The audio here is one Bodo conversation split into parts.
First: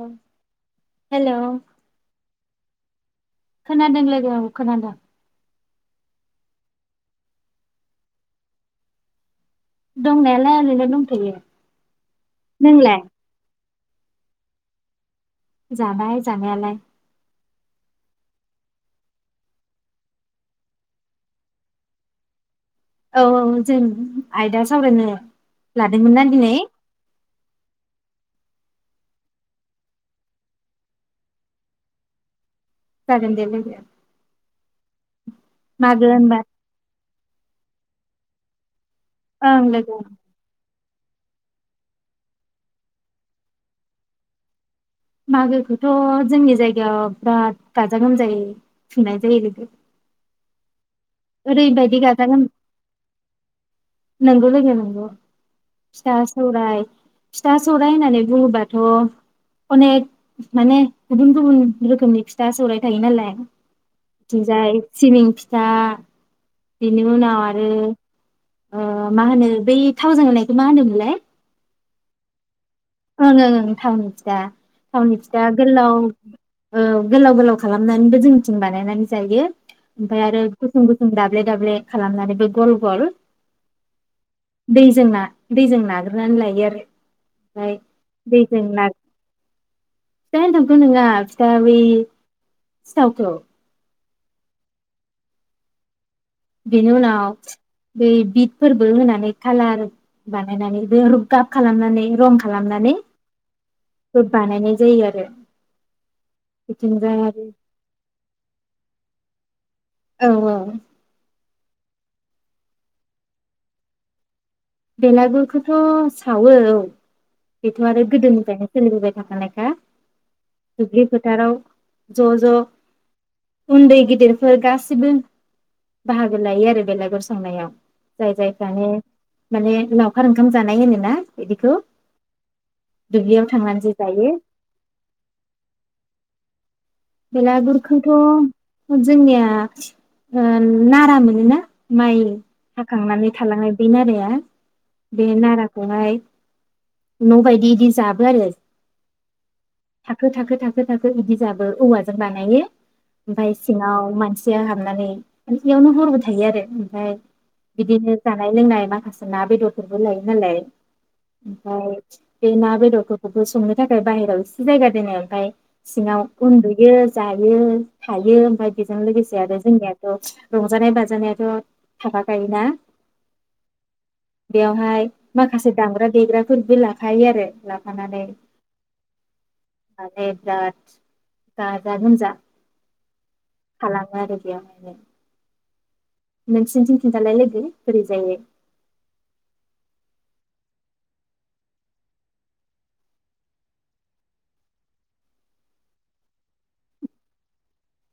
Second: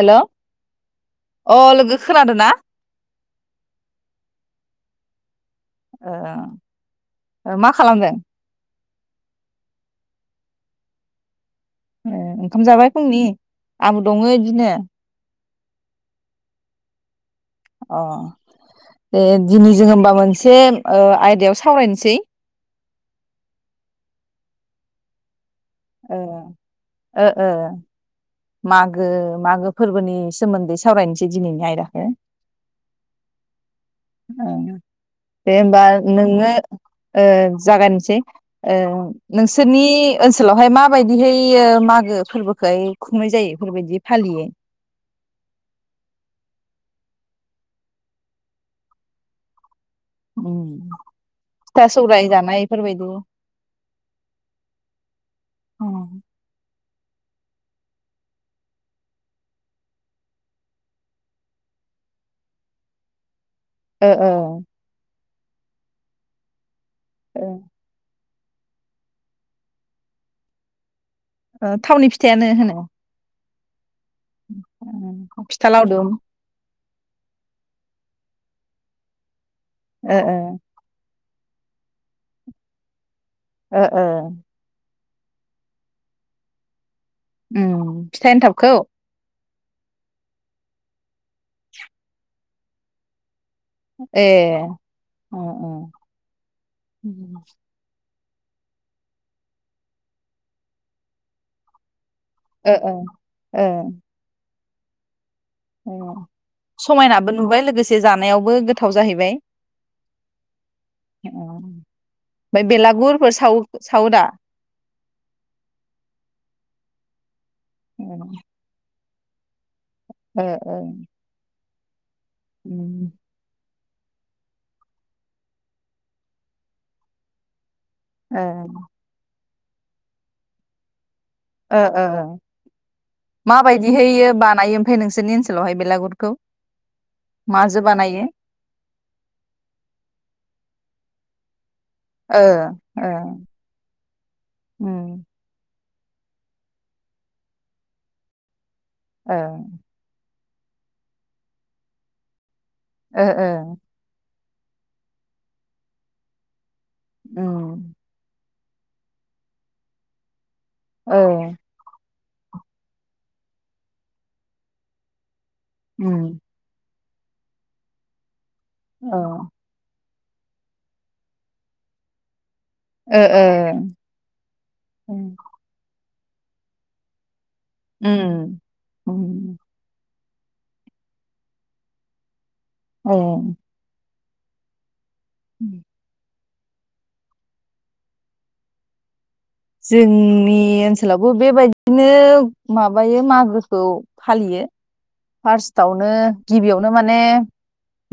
हेल' अ हेल' लोगो खोनादो ना? खोनादों लोगो औ खोनादों ओ ओ मा खालामदों? दंनायालाय ओरैनो दंथ'यो । ए ओंखाम जाबाय फुंनि? आंबो दङो इदिनो जाबाय जानायालाय । अ दे दिनि जोङो ओमबा मोनसे ओ आयदायाव सावरायनिसै । औ औ जों आयदा सावरायनो ओ लादोंमोनना दिनै ओ ओ मागो मागो फोरबोनि सोमोनदै सावरायनिसै दिनैनि आयदाखो जागोनदे लोगों । दे ओमबा होनबा नोङो ओ जागा जे ओ ओं नोंसोरनि लोगो ओनसोलावहाय मा? बेफोरबायदिहै मागो फोरबोखोहाय खुंनाय जायो बेफोरबायदि फालियो । मागोखौथ' जोंनि जायगायाव बिराद गाजा-गोमजायै खुंनाय जायो लोगो । ओम गाजा फिथा-सौराय गोम जानाय बेफोरबायदि नोंगौ लोगो नोंगौ फिथा- सौराय फिथा-सौराय होननानै बुङोबाथ' अनेख माने गुबुन गुबुन रोखोमनि फिथा-सौराय थायो नालाय ओ थिंजाय सिबिं फि जा बिनि उनाव ओ आरो ओ मा होनो बै थावजों एवनायखौ मा होनोमोनलाय? ओ थावनि फिथायानो होनो होनो ओं नोंथां फिथा थावनि ओ, फिथा गोलाव लावदुम औ गोलाव गोलाव खालामनानैबो जोंनिथिं बानायनानै जायो ओ ओमफाय ओ आरो गुसुं गुसुं दा ब्ले दाब्ले खालामनानैबो गल गल ओ ओ दैजो ना दैजों नाग्रोनानै लायो आरो ओमफ्राय ओम फिथा दैजों एनथाबखौ ना फिथा एन्थाबखो नोङा फिथा बै सिथावखौ ए उम उम बेनि उनाव बै बिदफोरबो होनानै कालार बानायनानै बो रुब गाब खालामनानै रं ओ ओ खालामनानै बो बानायनाय जायो आरो ए बिथिंजाय समायनाबो आरो नुबाय लोगोसे जानायावबो गोथाव जाहैबाय औ औ ओम ओमफ्राय बेलागुरफोर साव सावोदा बेलागुरखौथ' सावो औ बेथ' आरो ओ गोदोनिफ्रायनो सोलिबो थाखानायखा ओ दुब्लि फोथाराव ज' उम ज' उन्दै गेदेरफोर गासिबो बाहागो लायो आरो बेलागुर सावनायाव जाय ओ जायफ्रानो माने लावखार ओंखाम जानाय होनो ना ओ ओ ओ माबायदि थांनानैसो हैयो जायो बानायो ओमफ्राय नोंसोरनि ओनसोलावहाय बेलागुरखौ माजो बेलागुरखौथ' बानायो जोंनिया ओ ना रा मोनो ना माइ ओ ओ हाखांनानै थालांनाय बै नाराया उम बे नारा बहाय न' बायदि इदि जाबो आरो ओं थाखो थाखो थाखो थाखो बिदि जाबो औवाजों बानायो ओ ओमफाय ओ सिङाव मानसि सिया हाबनानै मानसियावनो हरबो थायो आरो ओमफ्राय उम बिदिनो जा जानाय लोंनाय माखासे ना बेदरफोरबो लायो नालाय ओ ओमफाय बे ना बेदरफोरखौबो संनो थाखाय बाहेराव एसे जायगा दोनो ओमफाय सिङाव उम उन्दुयो जायो थायो बाइदि जों ओ लोगोसे जोंनिया रंजानाय बाजानायाथ' थाफाखायोना बेयावहाय माखासे दामग्रा ओ-ओ देग्राफोरबो लाखायो आरो लाफानानै आरो [inaudible] गाजा गोमजा औ [inaudible] उम नोंसिनिथिं खिन्थानलाय लोगो बोरै जायो जोंनि ओनसोलावबो बेबायदिनो माबायो मागोखौ फालियो फार्स्टआवनो गिबियावनो माने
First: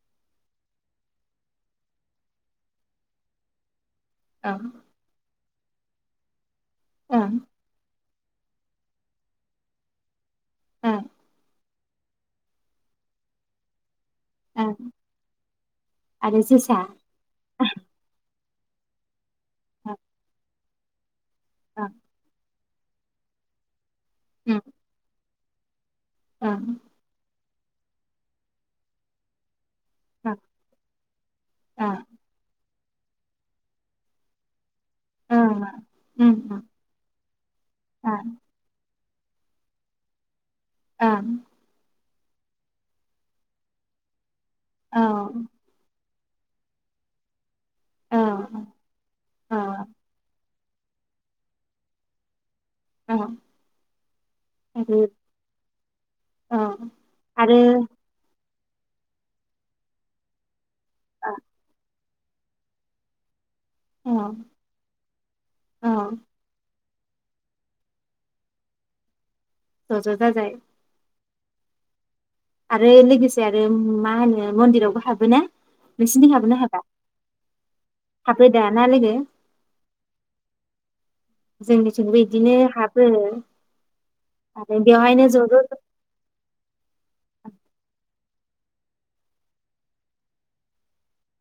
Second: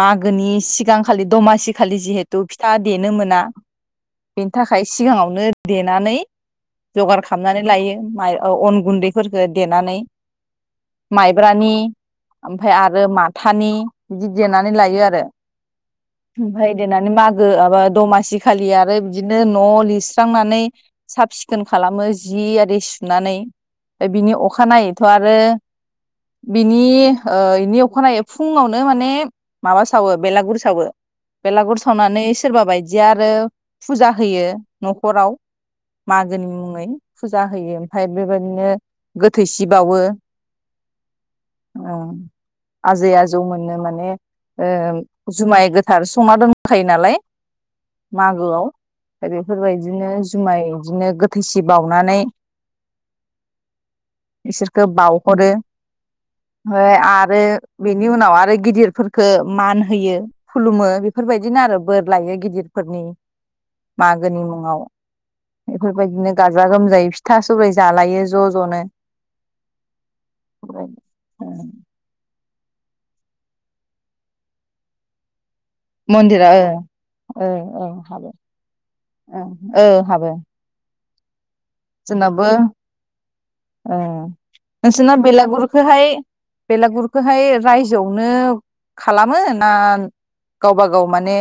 मागोनि सिगांखालि दमासि खालि जिहेथु फिथा देनो मोना बेनि ओं थाखाय सिगाङावनो देनानै जगार ओं खालामनानै लायो माइ ओ अन गुन्दैफोरखो देनानै ओं माइब्रानि ओमफ्राय आरो माथानि बिदि देनानै ओं लायो आरो आरो ओमफ्राय जोसा देनानै मागो ओं एबा दमासि खालि आरो बिदिनो न' लिरस्रांनानै साफ सिखोन ओं खालामो जि आरि सुनानै बिनि ओं अखानायैथ' आर‌ बो ओं बिनि इनि अखानायै फुङावनो माने माबा सावो ओं बेलागुर सावो बेलागुर सावनानै सोरबा बायदिया आरो फुजा होयो न'खराव ओं ओं मागोनि ओं मुङै फुजा होयो ओमफ्राय बेबायदिनो गोथैसि बावो ओम ओम‌ आजै आजौ मोननो माने ओ औ जुमाय गो सार संना दंखायो नालाय मागोआव बेफोरबायदिनो जुमाय बिदिनो गोथैसि बावनानै [unintelligible] बिसोरखौ आरो बाावहरो औ आरो बेनि उनाव आरो गिदिरफोर फोरखौ मान होयो खुलुमो बेफोरबायदिनो आरो बोर लायो गिदिरफोरनि औ मागोनि मुङाव औ बेफोरबायदिनो गाजा-गोमजायै फिथा-सौराय जालायो ज' ज'नो ज'ज' जाजाय औ आरो लोगोसे आरो मा होनो मनदिरावबो हाबोना नोंसिनिथिं मनदिरा हाबोना ओ हाबा ओ ओ हाबो दा ना लोगो ओ ओहाबो जोंनिथिंबो जोंनाबो बिदिनो हाबो ओ आरो नोंसिना बेवहायनो ज' ज' बेलागुरखौहाय बेलागुरखौहाय रायजोआव नो खालामो ना गावबा-गाव माने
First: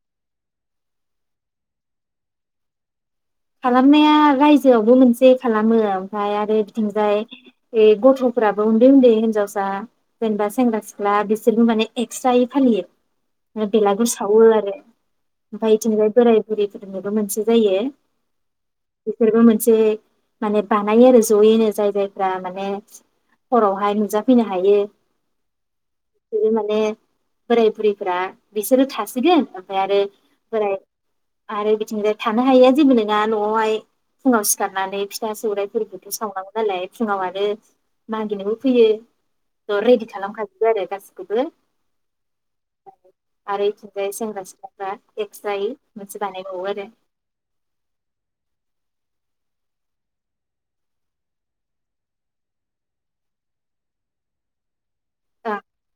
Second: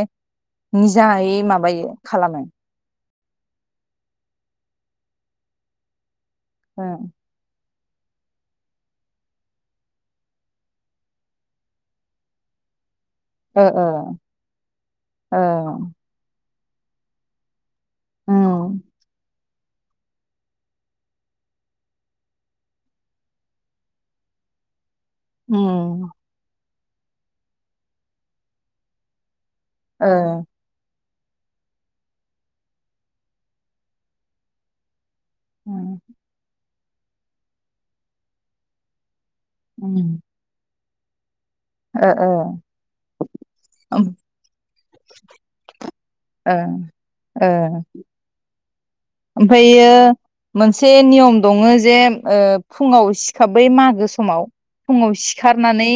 निजाहै माबायो खालामो खालामनाया रायजोयावबो मोनसे खालामो ओमफ्राय आरो ओ बिथिंजाय ए गथ'फोराबो उनदै उनदै हिनजावसा जेनेबा सेंग्रा-सिख्ला बिसोरबो माने एक्सट्रायै ओ फालियो बेलागुर ओ सावो आरो ओ ओमफ्राय बिदिनोजाय बोराय- बुरिफोरनाबो मोनसे जायो उम बिसोरबो मोनसे माने बानायो आरो जयैनो जाय जायफ्रा माने हरावहाय नुजाफैनो हायो ओम बिसोरो माने बोराय बुरैफोरा बिसोरो थासिगोन ओमफ्राय आरो ओ बोराय - आरो बिदिनि थानो हायैया जेबो नोङा न'आवहाय फुङाव सिखारनानै फिसा उम सौरायफोरबोथ' सावनांगौ नालाय फुङाव आरो मागिनोबो फैयो ज' रेडि खालाम खाजोबबो आरो गासैखौबो ओ ओ आरो ओम इथिंजाय सेंग्रा-सिख्लाफ्रा एक्स्रायै मोनसे ओ बानायबावो आरो ओ ओमफ्रायो मोनसे नियम दङ'जे ओ फुङाव सिखाब बै मागो समाव फुङाव अ सिखारनानै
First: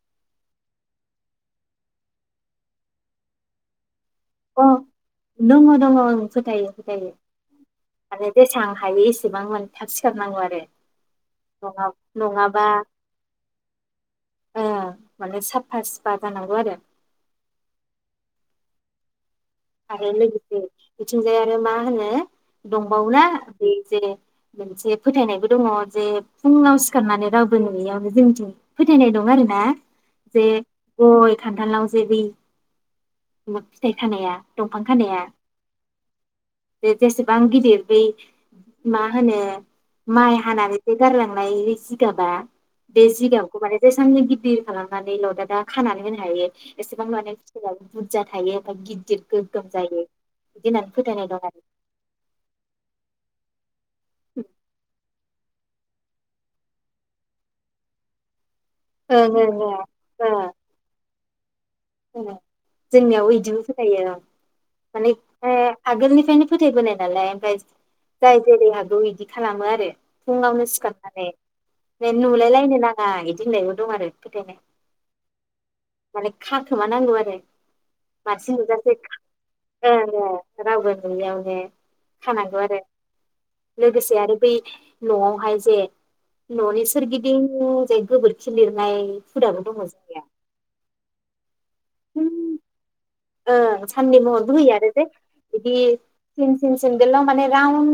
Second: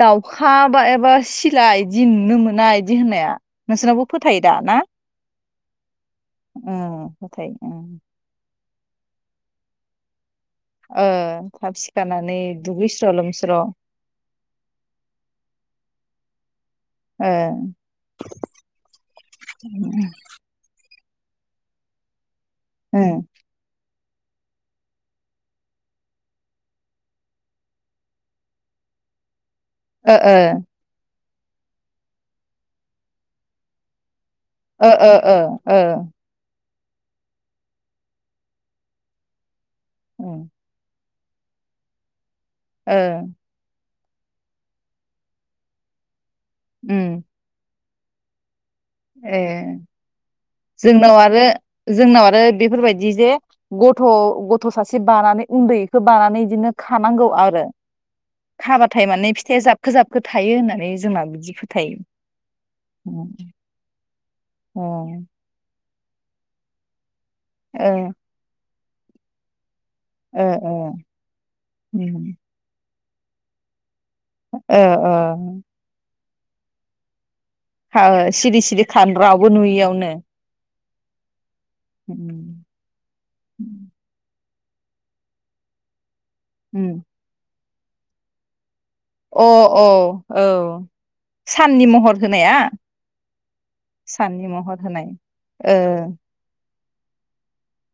दाउखा बा एबा सिला इदि नुनो मोना बिदि होननाया नोंसोरनावबो फोथायो दा अ ना? दङ' दङ' ओं फोथायो ओं फोथायो फोथायो ओं आरो जेसबां हायो एसेबां माने थाब सिखारनांगौ आरो थाब नङा सिखारनानै नङाबा दुगैस्र' लोमस्र' ओ माने साफा सुफा जानांगौ आरो ए आरो लोगोसे बिथिंजाय आरो मा होनो ओ दंबावोना बै जे मोनसे फोथायनायबो दङ जे फुङाव सिखारनानै रावबो नुयियावनो जोंनिथिं फोथायनाय दं आरो ना ओ जे गय खान्थालाव जे बै फिथाइ खानाया दंफां औ खानाया औ जेसेबां गिदिर बै मा होनो माइ हानानानै गारलांनाय जिगाबा ओ बेे जिगाबखौ माने जेसांनि गिदिर खालामनानै ल'दा दा खानानै होनो हायो एसेबां उम माने फिथाइ बुरजा थायो‌‌ ओमफ्राय गि ए जोंनाव फोथायनाय आरो दं जोंनाव आरो बेफोरबायदि जे गथ' गथ' गथ' सासे बानानै उन्दैखौ बानानै बिदिनो खानांगौ आरो खाबाथाय ओं माने ओं फिथाइया जाबखो जाबखो थायो होननानै जोंना बिदि ज जोंनियावबो बिदिनो फोथायो यो औ ओ माने आगोलनिफ्रायनो फोथायबोनाय नालाय ओ जाय जेरै हागौ बे बिदि खालामो आरो फुङावनो ओ सिखारनानै बे उम नुलायलायनो नाङा इदि ‌होननायबो दं आरो औ औ मा खाखोमा नांगौ आरो मानसि सिरि सिरि नुजासेै खान रावबो ओ नुयियावनो रावबो नुयियावनो खानांगौ आरो लोगोसे आरो बै नवावहाय जे न'नि उम सोरगिदिं बे गोबोरखि लिर अ अ औ साननि महर होनाया ओं सानि साननि महरबो होयो महर आरो जे होनाय बिदि ओ फिन सेनदेलाव माने रावन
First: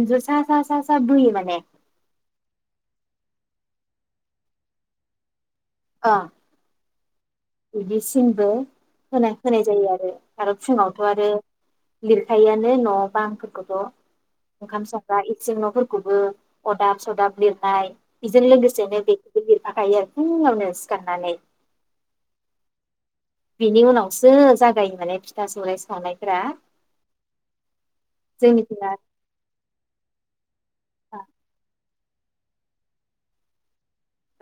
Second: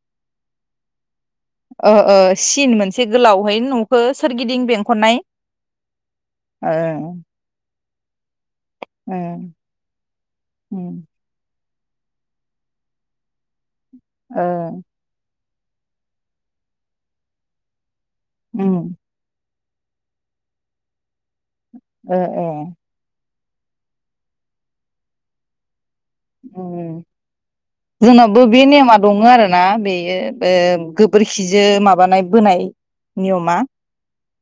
इन्जुर सा सा बोयो माने ओ ओ सिन मोनसे गोलाव हाय न'खौ सोरगिदिं बेंखननाय ओं बिदिसिनबो होना होनाय जायो आरो आरो उम फुङावथ' आरो लिरखायोआनो न'बा फोरखौथ' ओ ओंखाम संग्रा इ जों न'फोरखौबो अरदाब सदाब लिरनाय बेजों उम लोगोसेनो बेखौबो लि हाखायो फुङावनो सिखारनानै ओ ओ बिनि उनावसो जागायो माने फिथा सौराइ सावनायफोरा उम जोंनावबो बे नेमा दङ आरो ना बे बेयो ओ गोबोरखिजों माबा माबानाय बोनाय नियमा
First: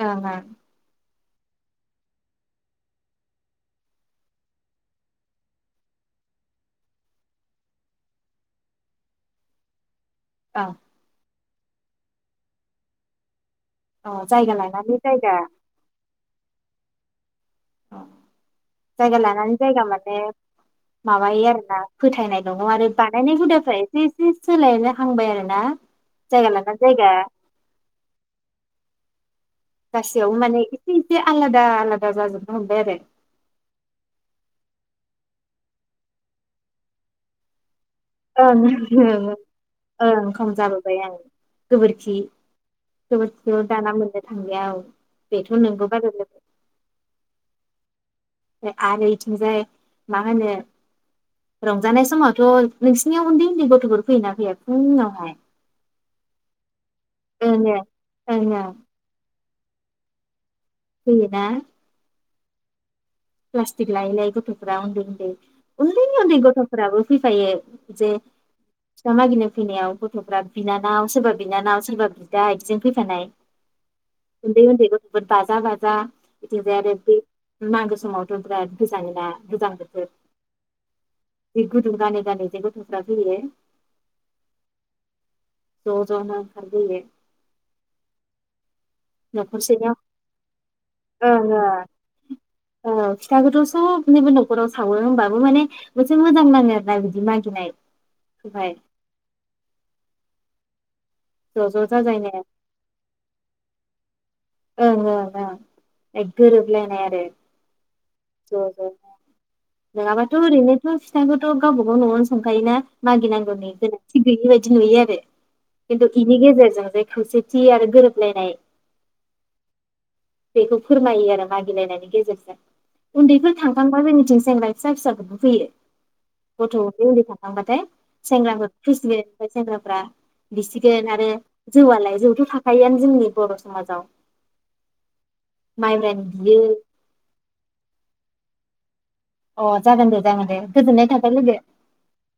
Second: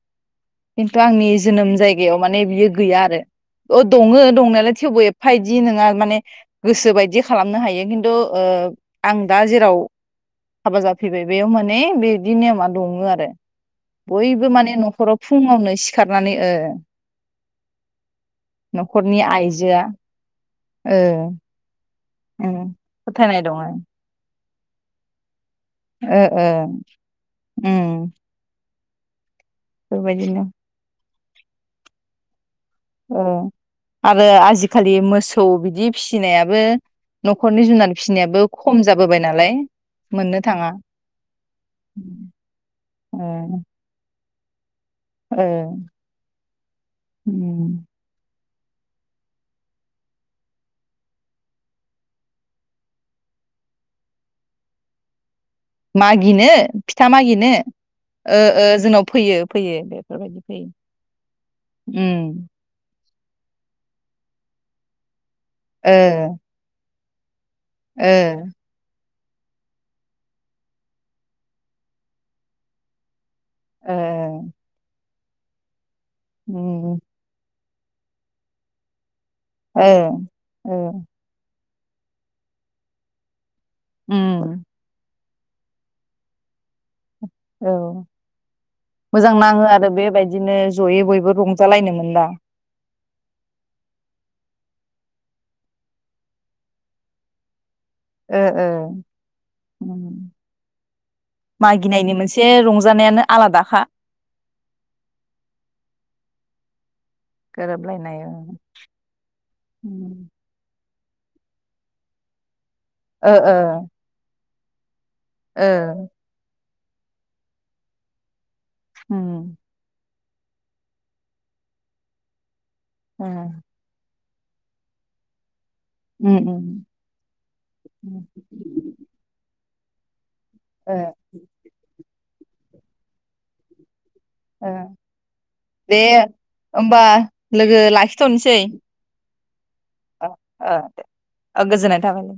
ओं खिन्थु आंनि जोनोम जायगायाव माने बियो गैया आरो अ दङ दंनायालाय थेवबो एफादि नङा माने गोसो बायदि खालामनो हायो खिन्थु ओ आं दा जेराव ओं हाबा जाफिबाय बेयाव माने बेदि नेमा दङो आरो ओं अ बयबो जायगा माने लानानै न'खराव जायगा फुङावनो सिखार नानै ओ जायगा न'खरनि लानानै आइजोआ जायगा माने ओ माबायो आरो ना फोथायनाय उम दङ आरो फोथायनाय बानायनाय दङ हुदाफ्रा एसे एसे सोलाय हांबाय आरो ओ ओ ओम गासियावबो माने इसे आलादा आलादा जाजोब ओ आरो आजिखालि मो मोसौ बिदि फिसिनायाबो न'खरनि जुनार फिसिनायाबो ओं खम जाबोबाय ओं नालाय मोननो ओंखाम थाङा जाबोबाय आं गोबोरखि ओ गोबोरखियाव दाना मोनदों [unintelligible] बेथ' नोंगौ [unintelligible] ओम आरो बेथिंजाय मा होनो रंजानाय समावथ' नोंसिनियाव उन्दै उन्दै गथ'फोर फैयोना फैया फुङावहाय मागिनो फिथा मागिनो ओं ओं ओ ओं ओ ओं जोंनाव फैयो फैयो बेफोरबायदि ओम प्लासटिक लायै लायै गथ'फोरा उनदै उनदै उनदै ओ उनदै गथ'फ्राबो फैफायो ओ जे फिथा मागिनो फैनायाव गथ'फ्रा बिनानाव सोरबा बिनानाव सोरबा बिदा बिदिजों फैफानाय ओ उनदै उनदै गथ' बाजा बाजा बिदिबो आरो उम मागो समावथ' बिराद गोजाङोना औ औ जि गुदुं गानै गानै जे गथ'फ्रा फैयो ओम ज' ज' नो ओंखारबोयो औ मोजां नाङो आरो न'खरसेयाव बेबायदिनो जयै बयबो ओंं रंजालायनो मोनबा ओं फिथाखौथ' सबनिबो न'खराव सावो होमबाबो माने मोनसे मोजां नाङो आरो ना बिदि मागिनाय ओह ओह ज' ज' मागिनायनि जाजायनो मोनसे रंजानायानो आलादाखा ओं ओं ओं ए गोरोबलायनाय आरो गोरोब [unintelligible] उम नङाबाथ' ओरैनो हा फिथाखौथ' गावबागाव नआवनो संखायो ना ओ ओ मागिनांगौनि गोनांथि गैयि बादि बिदि नुयो आरो ओ खिनथु इनि गेजेरजों खौसेथि आरो गोरोबलायनाय [unintelligible] बेखौ फोरमायो आरो मागिलायनायनि गेजेरजों ओ उन्दैफोर थांखांबा जोंनिथिं [unintelligible] फिसा फिसाफोरबो फैयो उम उम गथ' उथै उन्दै थांखांबाथाय सेंग्राफोर फैसिगोन ओफ्राय सेंग्रा [unintelligible] ओ बिसिगोन आरो जौआलाय जौथ' थाखायोआनो जोंनि बर' समाजाव दे माइब्रानि बियो होमबा लोगो लाखि थ'नोसै अ जागोन दे जागोन दे गोजोननाय थाबाय लोगो ओ गोजोननाय थाबाय